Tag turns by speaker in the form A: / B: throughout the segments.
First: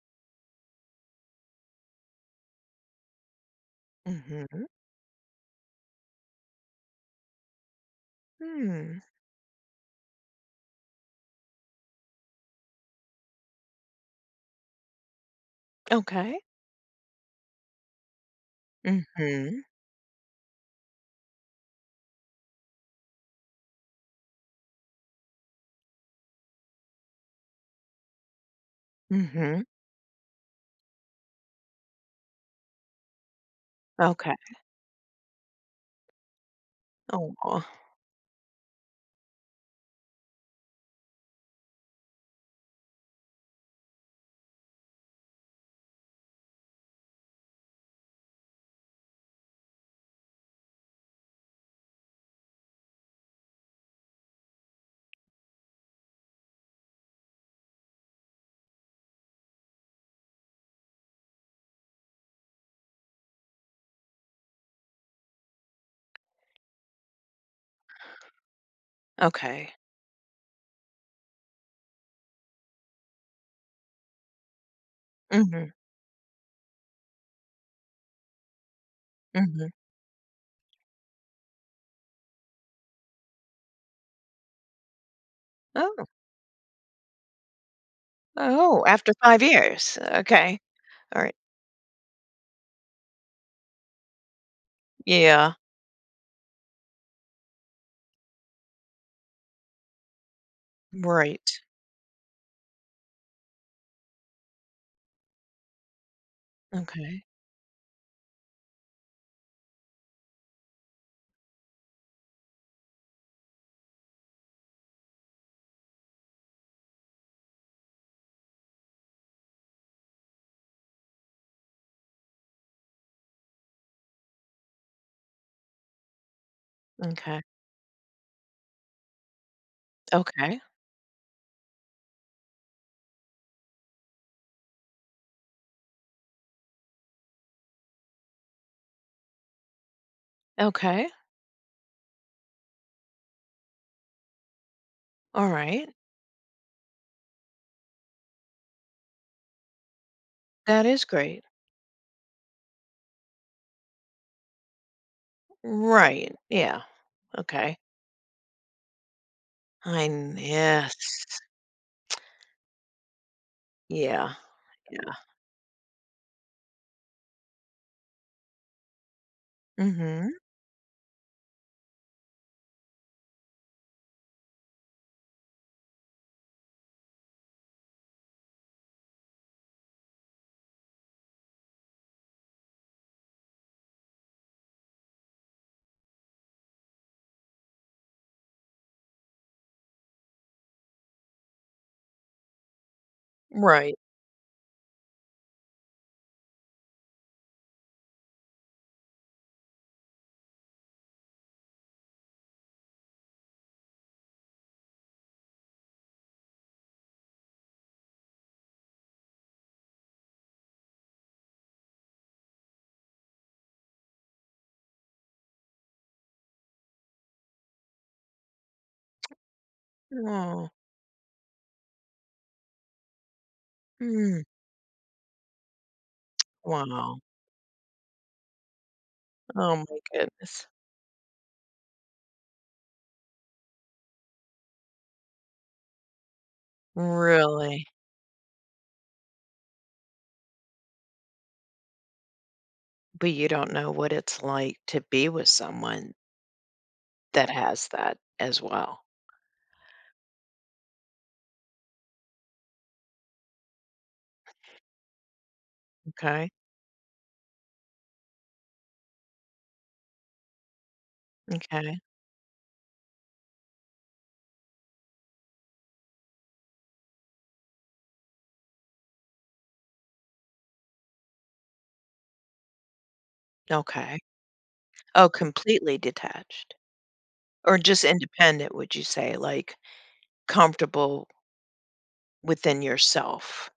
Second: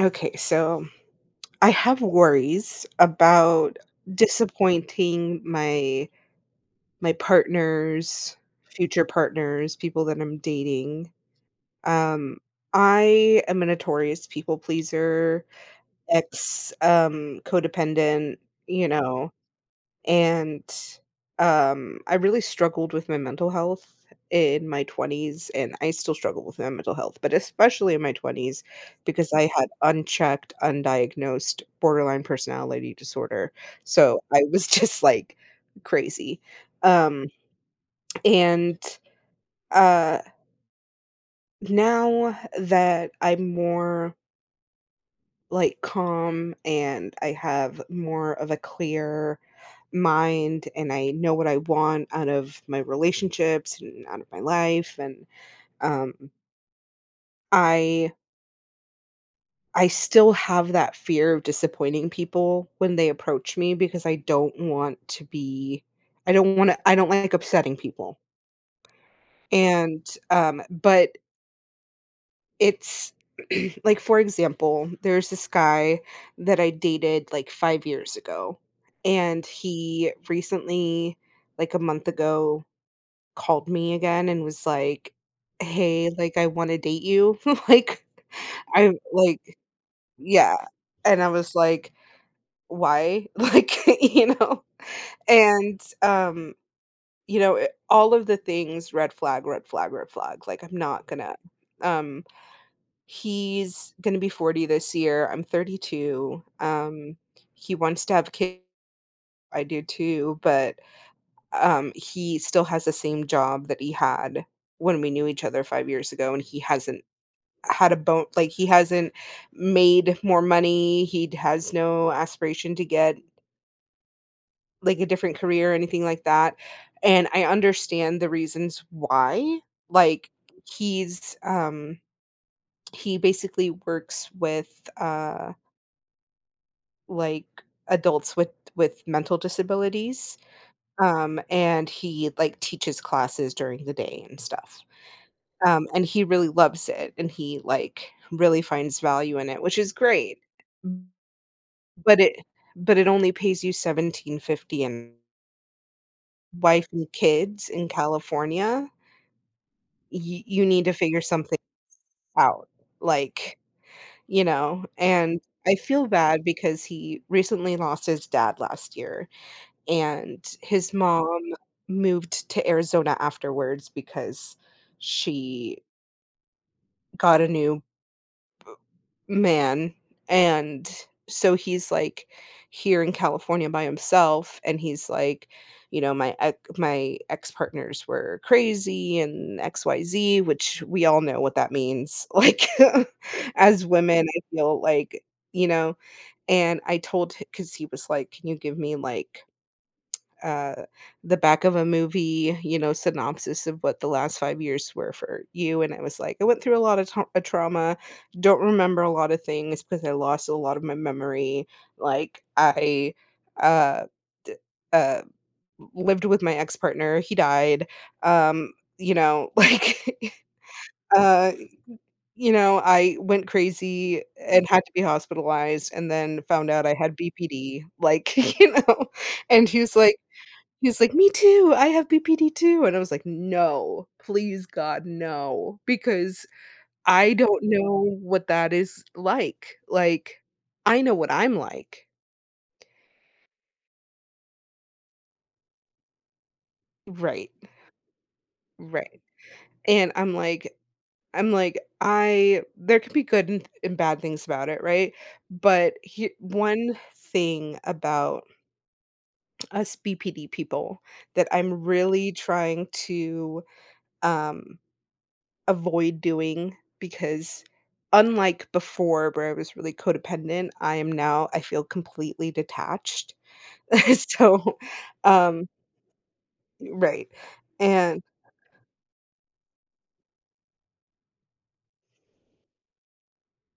A: Okay, so I have worries about
B: Mhm,
A: disappointing my partners,
B: mm,
A: future partners, people that I'm dating. Um I am a notorious people pleaser,
B: okay.
A: ex codependent, you know.
B: Mhm,
A: And, I really struggled with my mental health in my 20s, and I still struggle with my mental health, but especially in my 20s because I
B: mhm,
A: had unchecked, undiagnosed borderline personality disorder. So
B: okay.
A: I was just, like, crazy. Um,
B: Oh, oh,
A: and, uh, now that I'm more like, calm and I have more of a clear mind and I know what I want out of my relationships and out of my life and um I I still have that fear of disappointing people when they approach me because I don't want to be I don't want to I don't like upsetting people.
B: okay.
A: And but it's like, for example, there's this
B: Mhm,
A: guy that I dated, like, 5 years ago, and
B: mhm.
A: he recently, like, a month ago, called me again and was like,
B: Oh,
A: "Hey, like, I wanna date you." Like,
B: oh,
A: I
B: after 5
A: like
B: years,
A: yeah,
B: okay.
A: and I
B: Alright.
A: was like, "Why?" Like, you know?
B: Yeah,
A: And, all of the things, red flag, red flag, red flag, like, I'm not gonna,
B: right.
A: um He's gonna be 40 this year, I'm 32,
B: Okay,
A: he wants to have kids, I do too, but, he still has the same job that he had when we knew each other 5 years ago, and he hasn't had a bone like, he hasn't made more money, he has no aspiration to get, like, a different career or anything like that, and
B: okay,
A: I understand the reasons why, like,
B: okay,
A: he's, he basically works with, like adults with mental disabilities,
B: okay,
A: and he like teaches classes during the day and stuff. Um,
B: alright.
A: and he really loves it, and he like really finds value in it, which is great.
B: That is great.
A: But it only pays you 17.50 and
B: Right, yeah,
A: wife and kids
B: okay.
A: in California,
B: I'm
A: you need to
B: Yes,
A: figure something out, like,
B: yeah, yeah.
A: and I feel bad because he recently lost his dad last year.
B: Mhm,
A: And his mom moved to Arizona afterwards because she got a new man, and so he's, like, here in California by himself, and he's like, "My ex-partners were crazy and XYZ," which we all know what that means, like, as
B: right.
A: women, I feel like, you know, and I told because he was like, "Can you give me, like" uh, the back of a movie, synopsis of what the last 5 years were for you, and I was like, "I went through a lot of tau a trauma, don't remember a lot of things because I lost a lot of my memory." Like, I, uh, d uh, lived with my ex-partner, he died, like,
B: Oh,
A: uh, I went crazy
B: mm,
A: and had to be hospitalized and then found out I had
B: wow.
A: BPD, like, and
B: Oh
A: he was
B: my
A: like
B: goodness.
A: He's like, "Me too, I have BPD too," and I was like, "No, please God, no," because I don't
B: Really?
A: know what that is like, I know what I'm like.
B: But you don't know what it's like to be with someone that
A: Right,
B: has that as well.
A: right, and I'm like, I there could be good and bad things about it, right? But he
B: Okay,
A: one thing about us BPD people that I'm
B: okay,
A: really trying to, um avoid doing because unlike before where I was really codependent, I am now I feel completely detached.
B: okay.
A: So,
B: Oh,
A: um
B: completely detached
A: right.
B: or just
A: And
B: independent, would you say? Like comfortable within yourself?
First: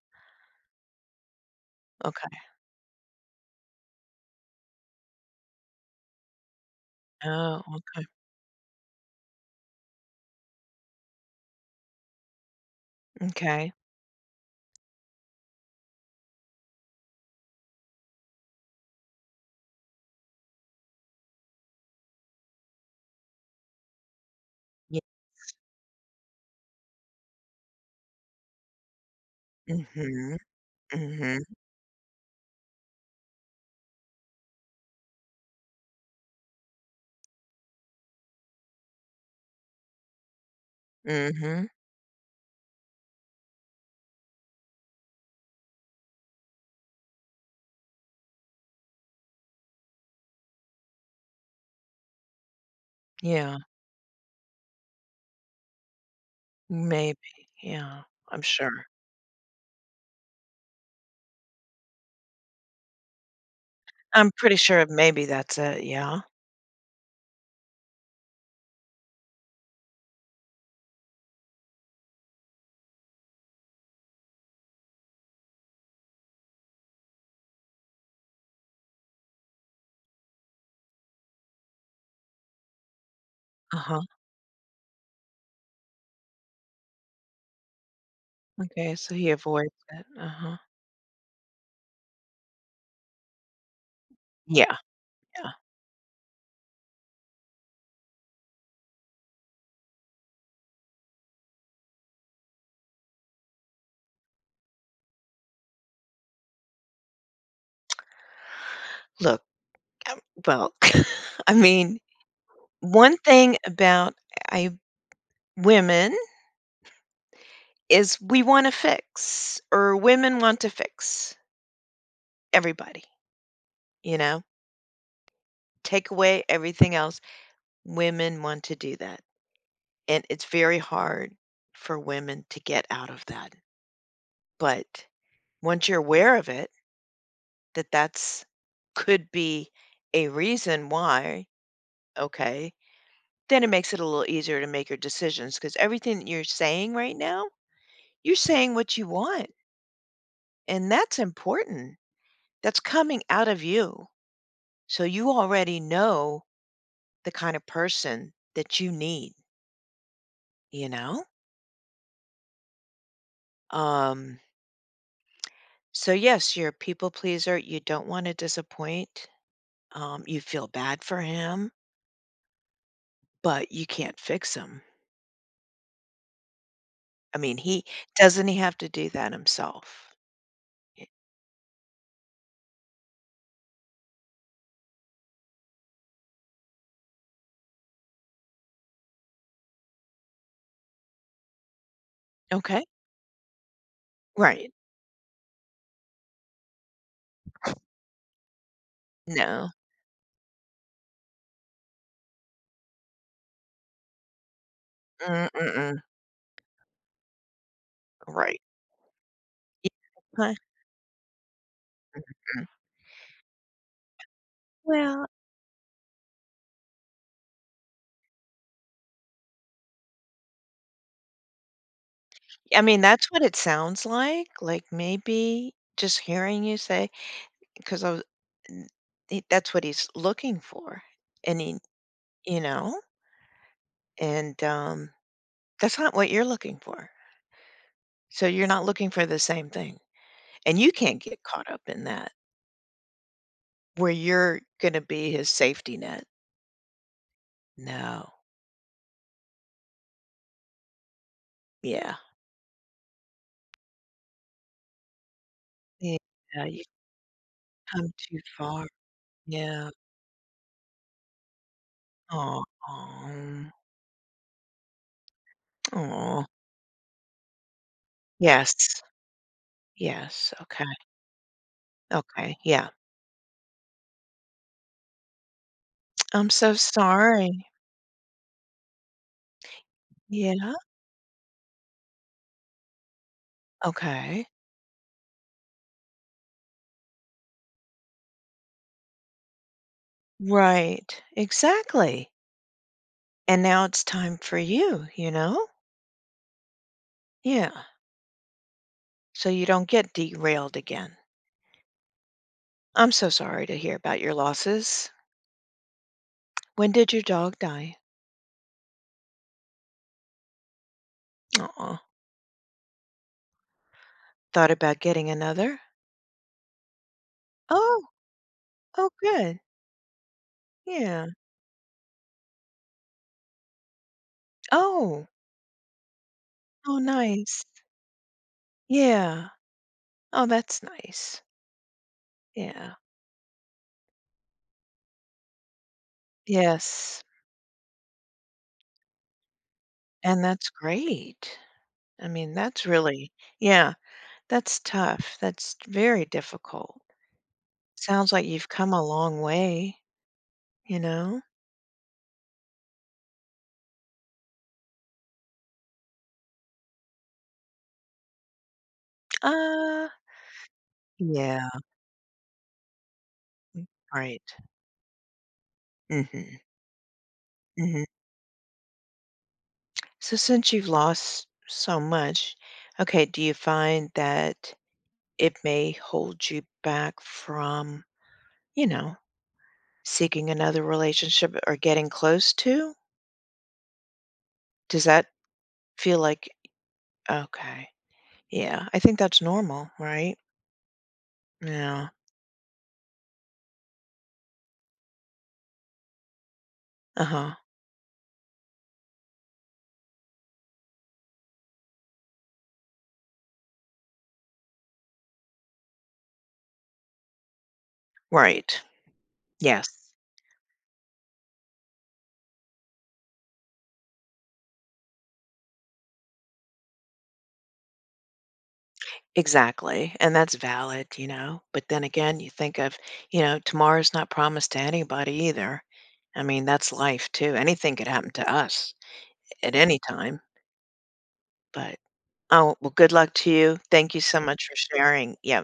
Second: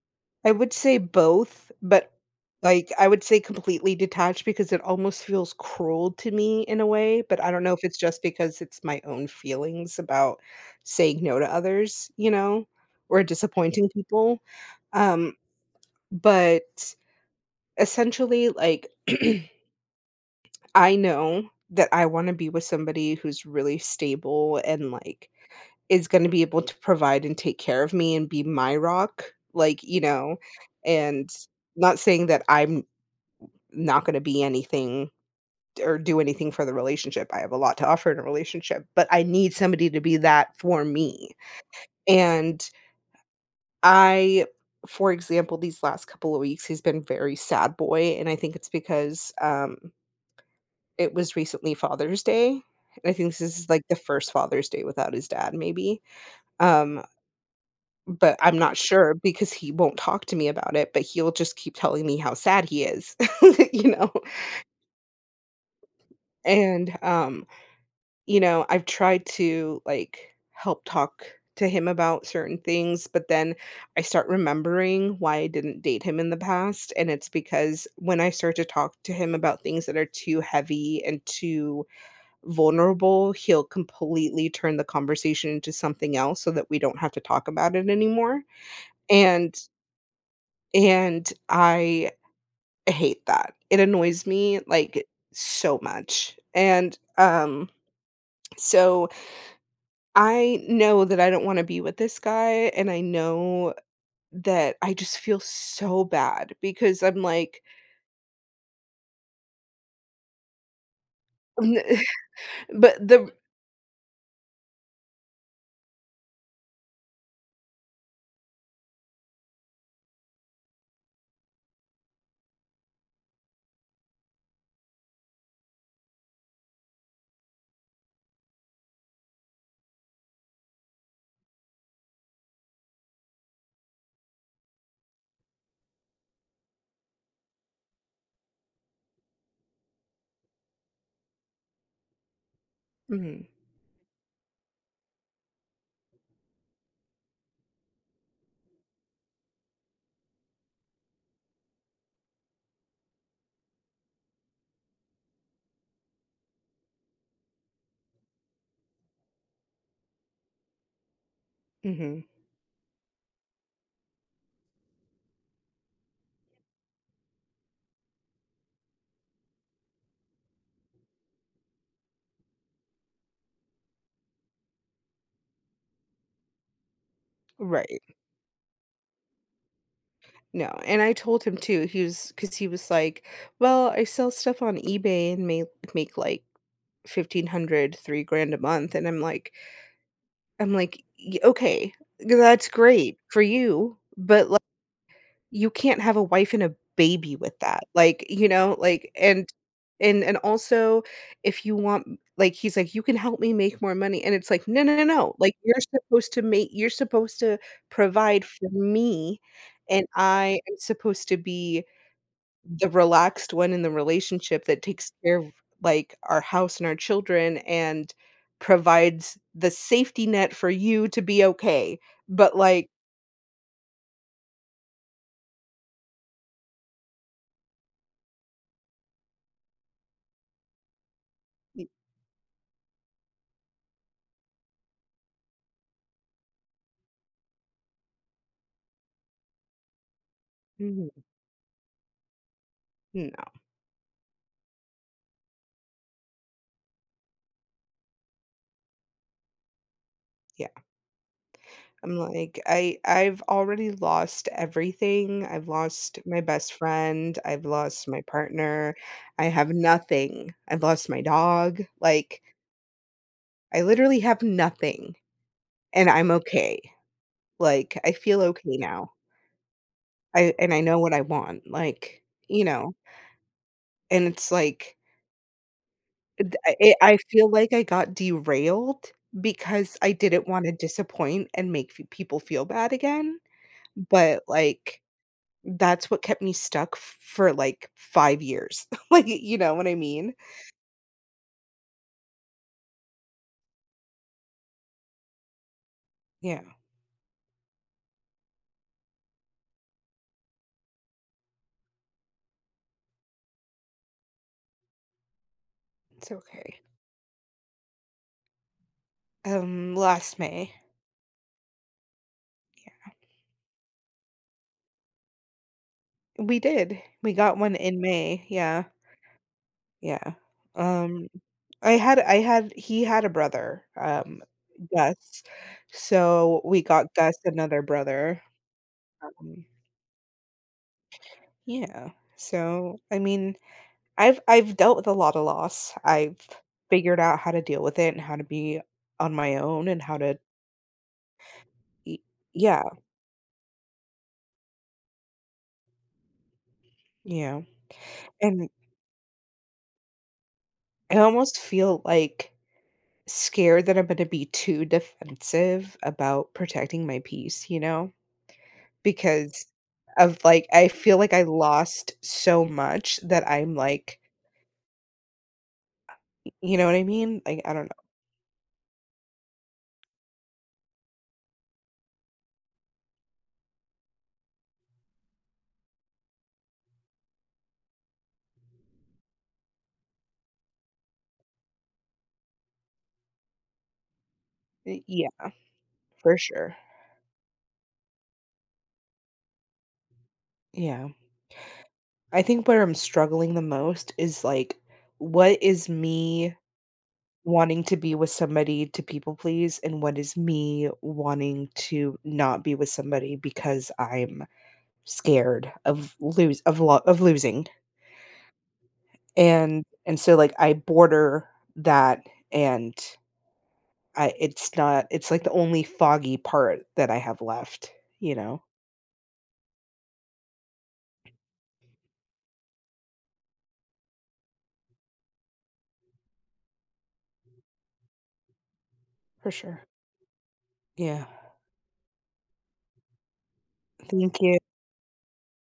A: I would say both, but
B: Okay.
A: like I would say completely detached because it almost feels cruel to me in a way, but I
B: Oh,
A: don't know if it's
B: okay.
A: just because it's my own feelings about saying no to others, you know, or
B: Okay.
A: disappointing people. Um but essentially like I know that I wanna be with somebody who's really stable and,
B: Yeah.
A: like, is gonna be able to provide and take care of me and be my rock, like,
B: Mhm.
A: and
B: Mhm.
A: not saying that I'm not gonna be anything or do anything for the relationship, I have a lot to offer in a relationship, but I need somebody to be that for me,
B: Mhm.
A: and I for example, these last couple of weeks, he's been very sad boy, and I think it's because, it was recently Father's Day, and I think this
B: Yeah.
A: is, like, the first Father's Day without his dad maybe, um,
B: Maybe. Yeah.
A: but
B: I'm
A: I'm not
B: sure.
A: sure because he won't talk to me about it, but he'll just keep telling me how sad he is, you know,
B: I'm pretty sure maybe that's it. Yeah.
A: and, I've tried to, like, help talk to him about certain things, but then I start remembering why I didn't date him in the past, and it's because when I start to talk to him about things that are too heavy and too vulnerable, he'll
B: Uh huh.
A: completely turn the conversation into something else so that we don't have to talk about it anymore,
B: Okay. So he
A: and
B: avoids it. Uh huh.
A: I hate that. It annoys me,
B: Yeah.
A: like,
B: Yeah.
A: so much, and, so I know that I don't wanna be with this guy, and I know that I just feel so bad because I'm like,
B: Look. Um, well, I mean,
A: but
B: one
A: the
B: thing about I women is we want to fix, or women want to fix everybody. You know, take away everything else. Women want to do that, and it's very hard for women to get out of that. But once you're aware of it, that that's could be a reason why. Okay,
A: Mhm,
B: then it makes it a little easier to make your decisions, because everything that you're saying right now. You're saying what you want, and that's important. That's coming out of you. So you already know the kind of person that you need, you know?
A: mhm,
B: Um, so yes, you're a people pleaser. You don't want to disappoint. You feel bad for him, but you can't fix him. I mean, he
A: right.
B: doesn't he have to do that himself?
A: No, and
B: Y-
A: I told him too. He was because he was like, "Well, I sell stuff on eBay and make like 1,500, 3 grand a month." And I'm like, "Okay, that's
B: Okay.
A: great for you, but like
B: Right.
A: you can't have a wife and a baby with that." Like, like and
B: No.
A: and and also if you want like he's like, "You can help me make more money." And it's like, "No, no, no. no. Like you're
B: Mm-mm.
A: supposed to make you're supposed to provide
B: Right.
A: for me."
B: Yeah.
A: And
B: Huh.
A: I am supposed to be
B: Mm.
A: the relaxed one in the relationship that takes
B: Well,
A: care of, like, our house and our children and provides the safety net for you to be okay, but,
B: I
A: like
B: mean, that's what it sounds like, maybe just hearing you say, 'cause I was n he, that's what he's looking for, and he, you know? And, that's not what you're looking for. So you're not looking for the same thing, and
A: m
B: you can't
A: mhm,
B: get caught up in that,
A: no,
B: where you're gonna be his safety net. No.
A: yeah, I'm
B: Yeah.
A: like, I've already lost everything, I've lost my
B: Yeah,
A: best
B: you've
A: friend, I've lost
B: come
A: my
B: too far.
A: partner, I have
B: Yeah.
A: nothing, I've lost my dog, like,
B: Oh. Oh.
A: I literally have nothing, and I'm okay, like, I feel okay
B: Yes.
A: now. I
B: Yes,
A: and I
B: okay,
A: know what I want, like,
B: okay,
A: you
B: yeah.
A: know? And it's like,
B: I'm
A: d
B: so
A: I feel
B: sorry.
A: like I got derailed because I didn't
B: Yeah,
A: wanna disappoint and make f people feel bad again, but,
B: okay.
A: like, that's what kept me stuck f for, like, 5 years. Like, you know what I mean?
B: Right, exactly. And now it's time for you, you know?
A: Yeah,
B: Yeah, so you don't get derailed again. I'm so sorry to hear about your losses.
A: it's okay.
B: When did your dog die?
A: Last May.
B: Oh. Thought about getting another?
A: Yeah. We did. We got one in
B: Oh,
A: May, yeah,
B: oh, good.
A: yeah. Um
B: Yeah.
A: I had he had a brother,
B: Oh,
A: Gus, so we
B: oh,
A: got Gus
B: nice.
A: another brother,
B: Yeah.
A: um,
B: Oh, that's nice.
A: yeah,
B: Yeah.
A: so, I mean, I've dealt with a lot of loss, I've figured
B: Yes.
A: out how to deal with it and how to be on my own and how to
B: And that's great.
A: y
B: I mean,
A: yeah,
B: that's really, yeah. That's tough. That's very difficult.
A: yeah,
B: Sounds like you've
A: and
B: come a long way, you
A: I
B: know?
A: almost feel, like, scared that I'm gonna be too defensive about protecting my peace, you know? Because
B: Uh,
A: of, like I feel like I
B: yeah,
A: lost so much that I'm, like
B: right. Mhm,
A: you know what I mean? Like, I don't know.
B: mhm. So since you've lost so much, okay, do you find that it may hold you back from, you know, seeking another relationship or getting close to?
A: Y
B: Does that
A: yeah,
B: feel
A: for
B: like?
A: sure.
B: Okay. Yeah, I think that's normal, right?
A: Yeah.
B: Yeah.
A: I think where I'm struggling the most is, like, what is me
B: Uh-huh.
A: wanting to be with somebody to people please, and what is me wanting to not be with somebody because I'm scared of lose of lo of losing.
B: Right.
A: And
B: Yes.
A: and so, like, I border that and I it's not it's, like, the only foggy part that I have left, you know?
B: Exactly, and that's valid, you know, but then again, you think of, you know, tomorrow's not promised to anybody either. I mean, that's life too. Anything could happen to us
A: For
B: at
A: sure.
B: any time,
A: Yeah.
B: but oh, well, good luck to you. Thank you so
A: Thank you.
B: much for sharing. Yeah.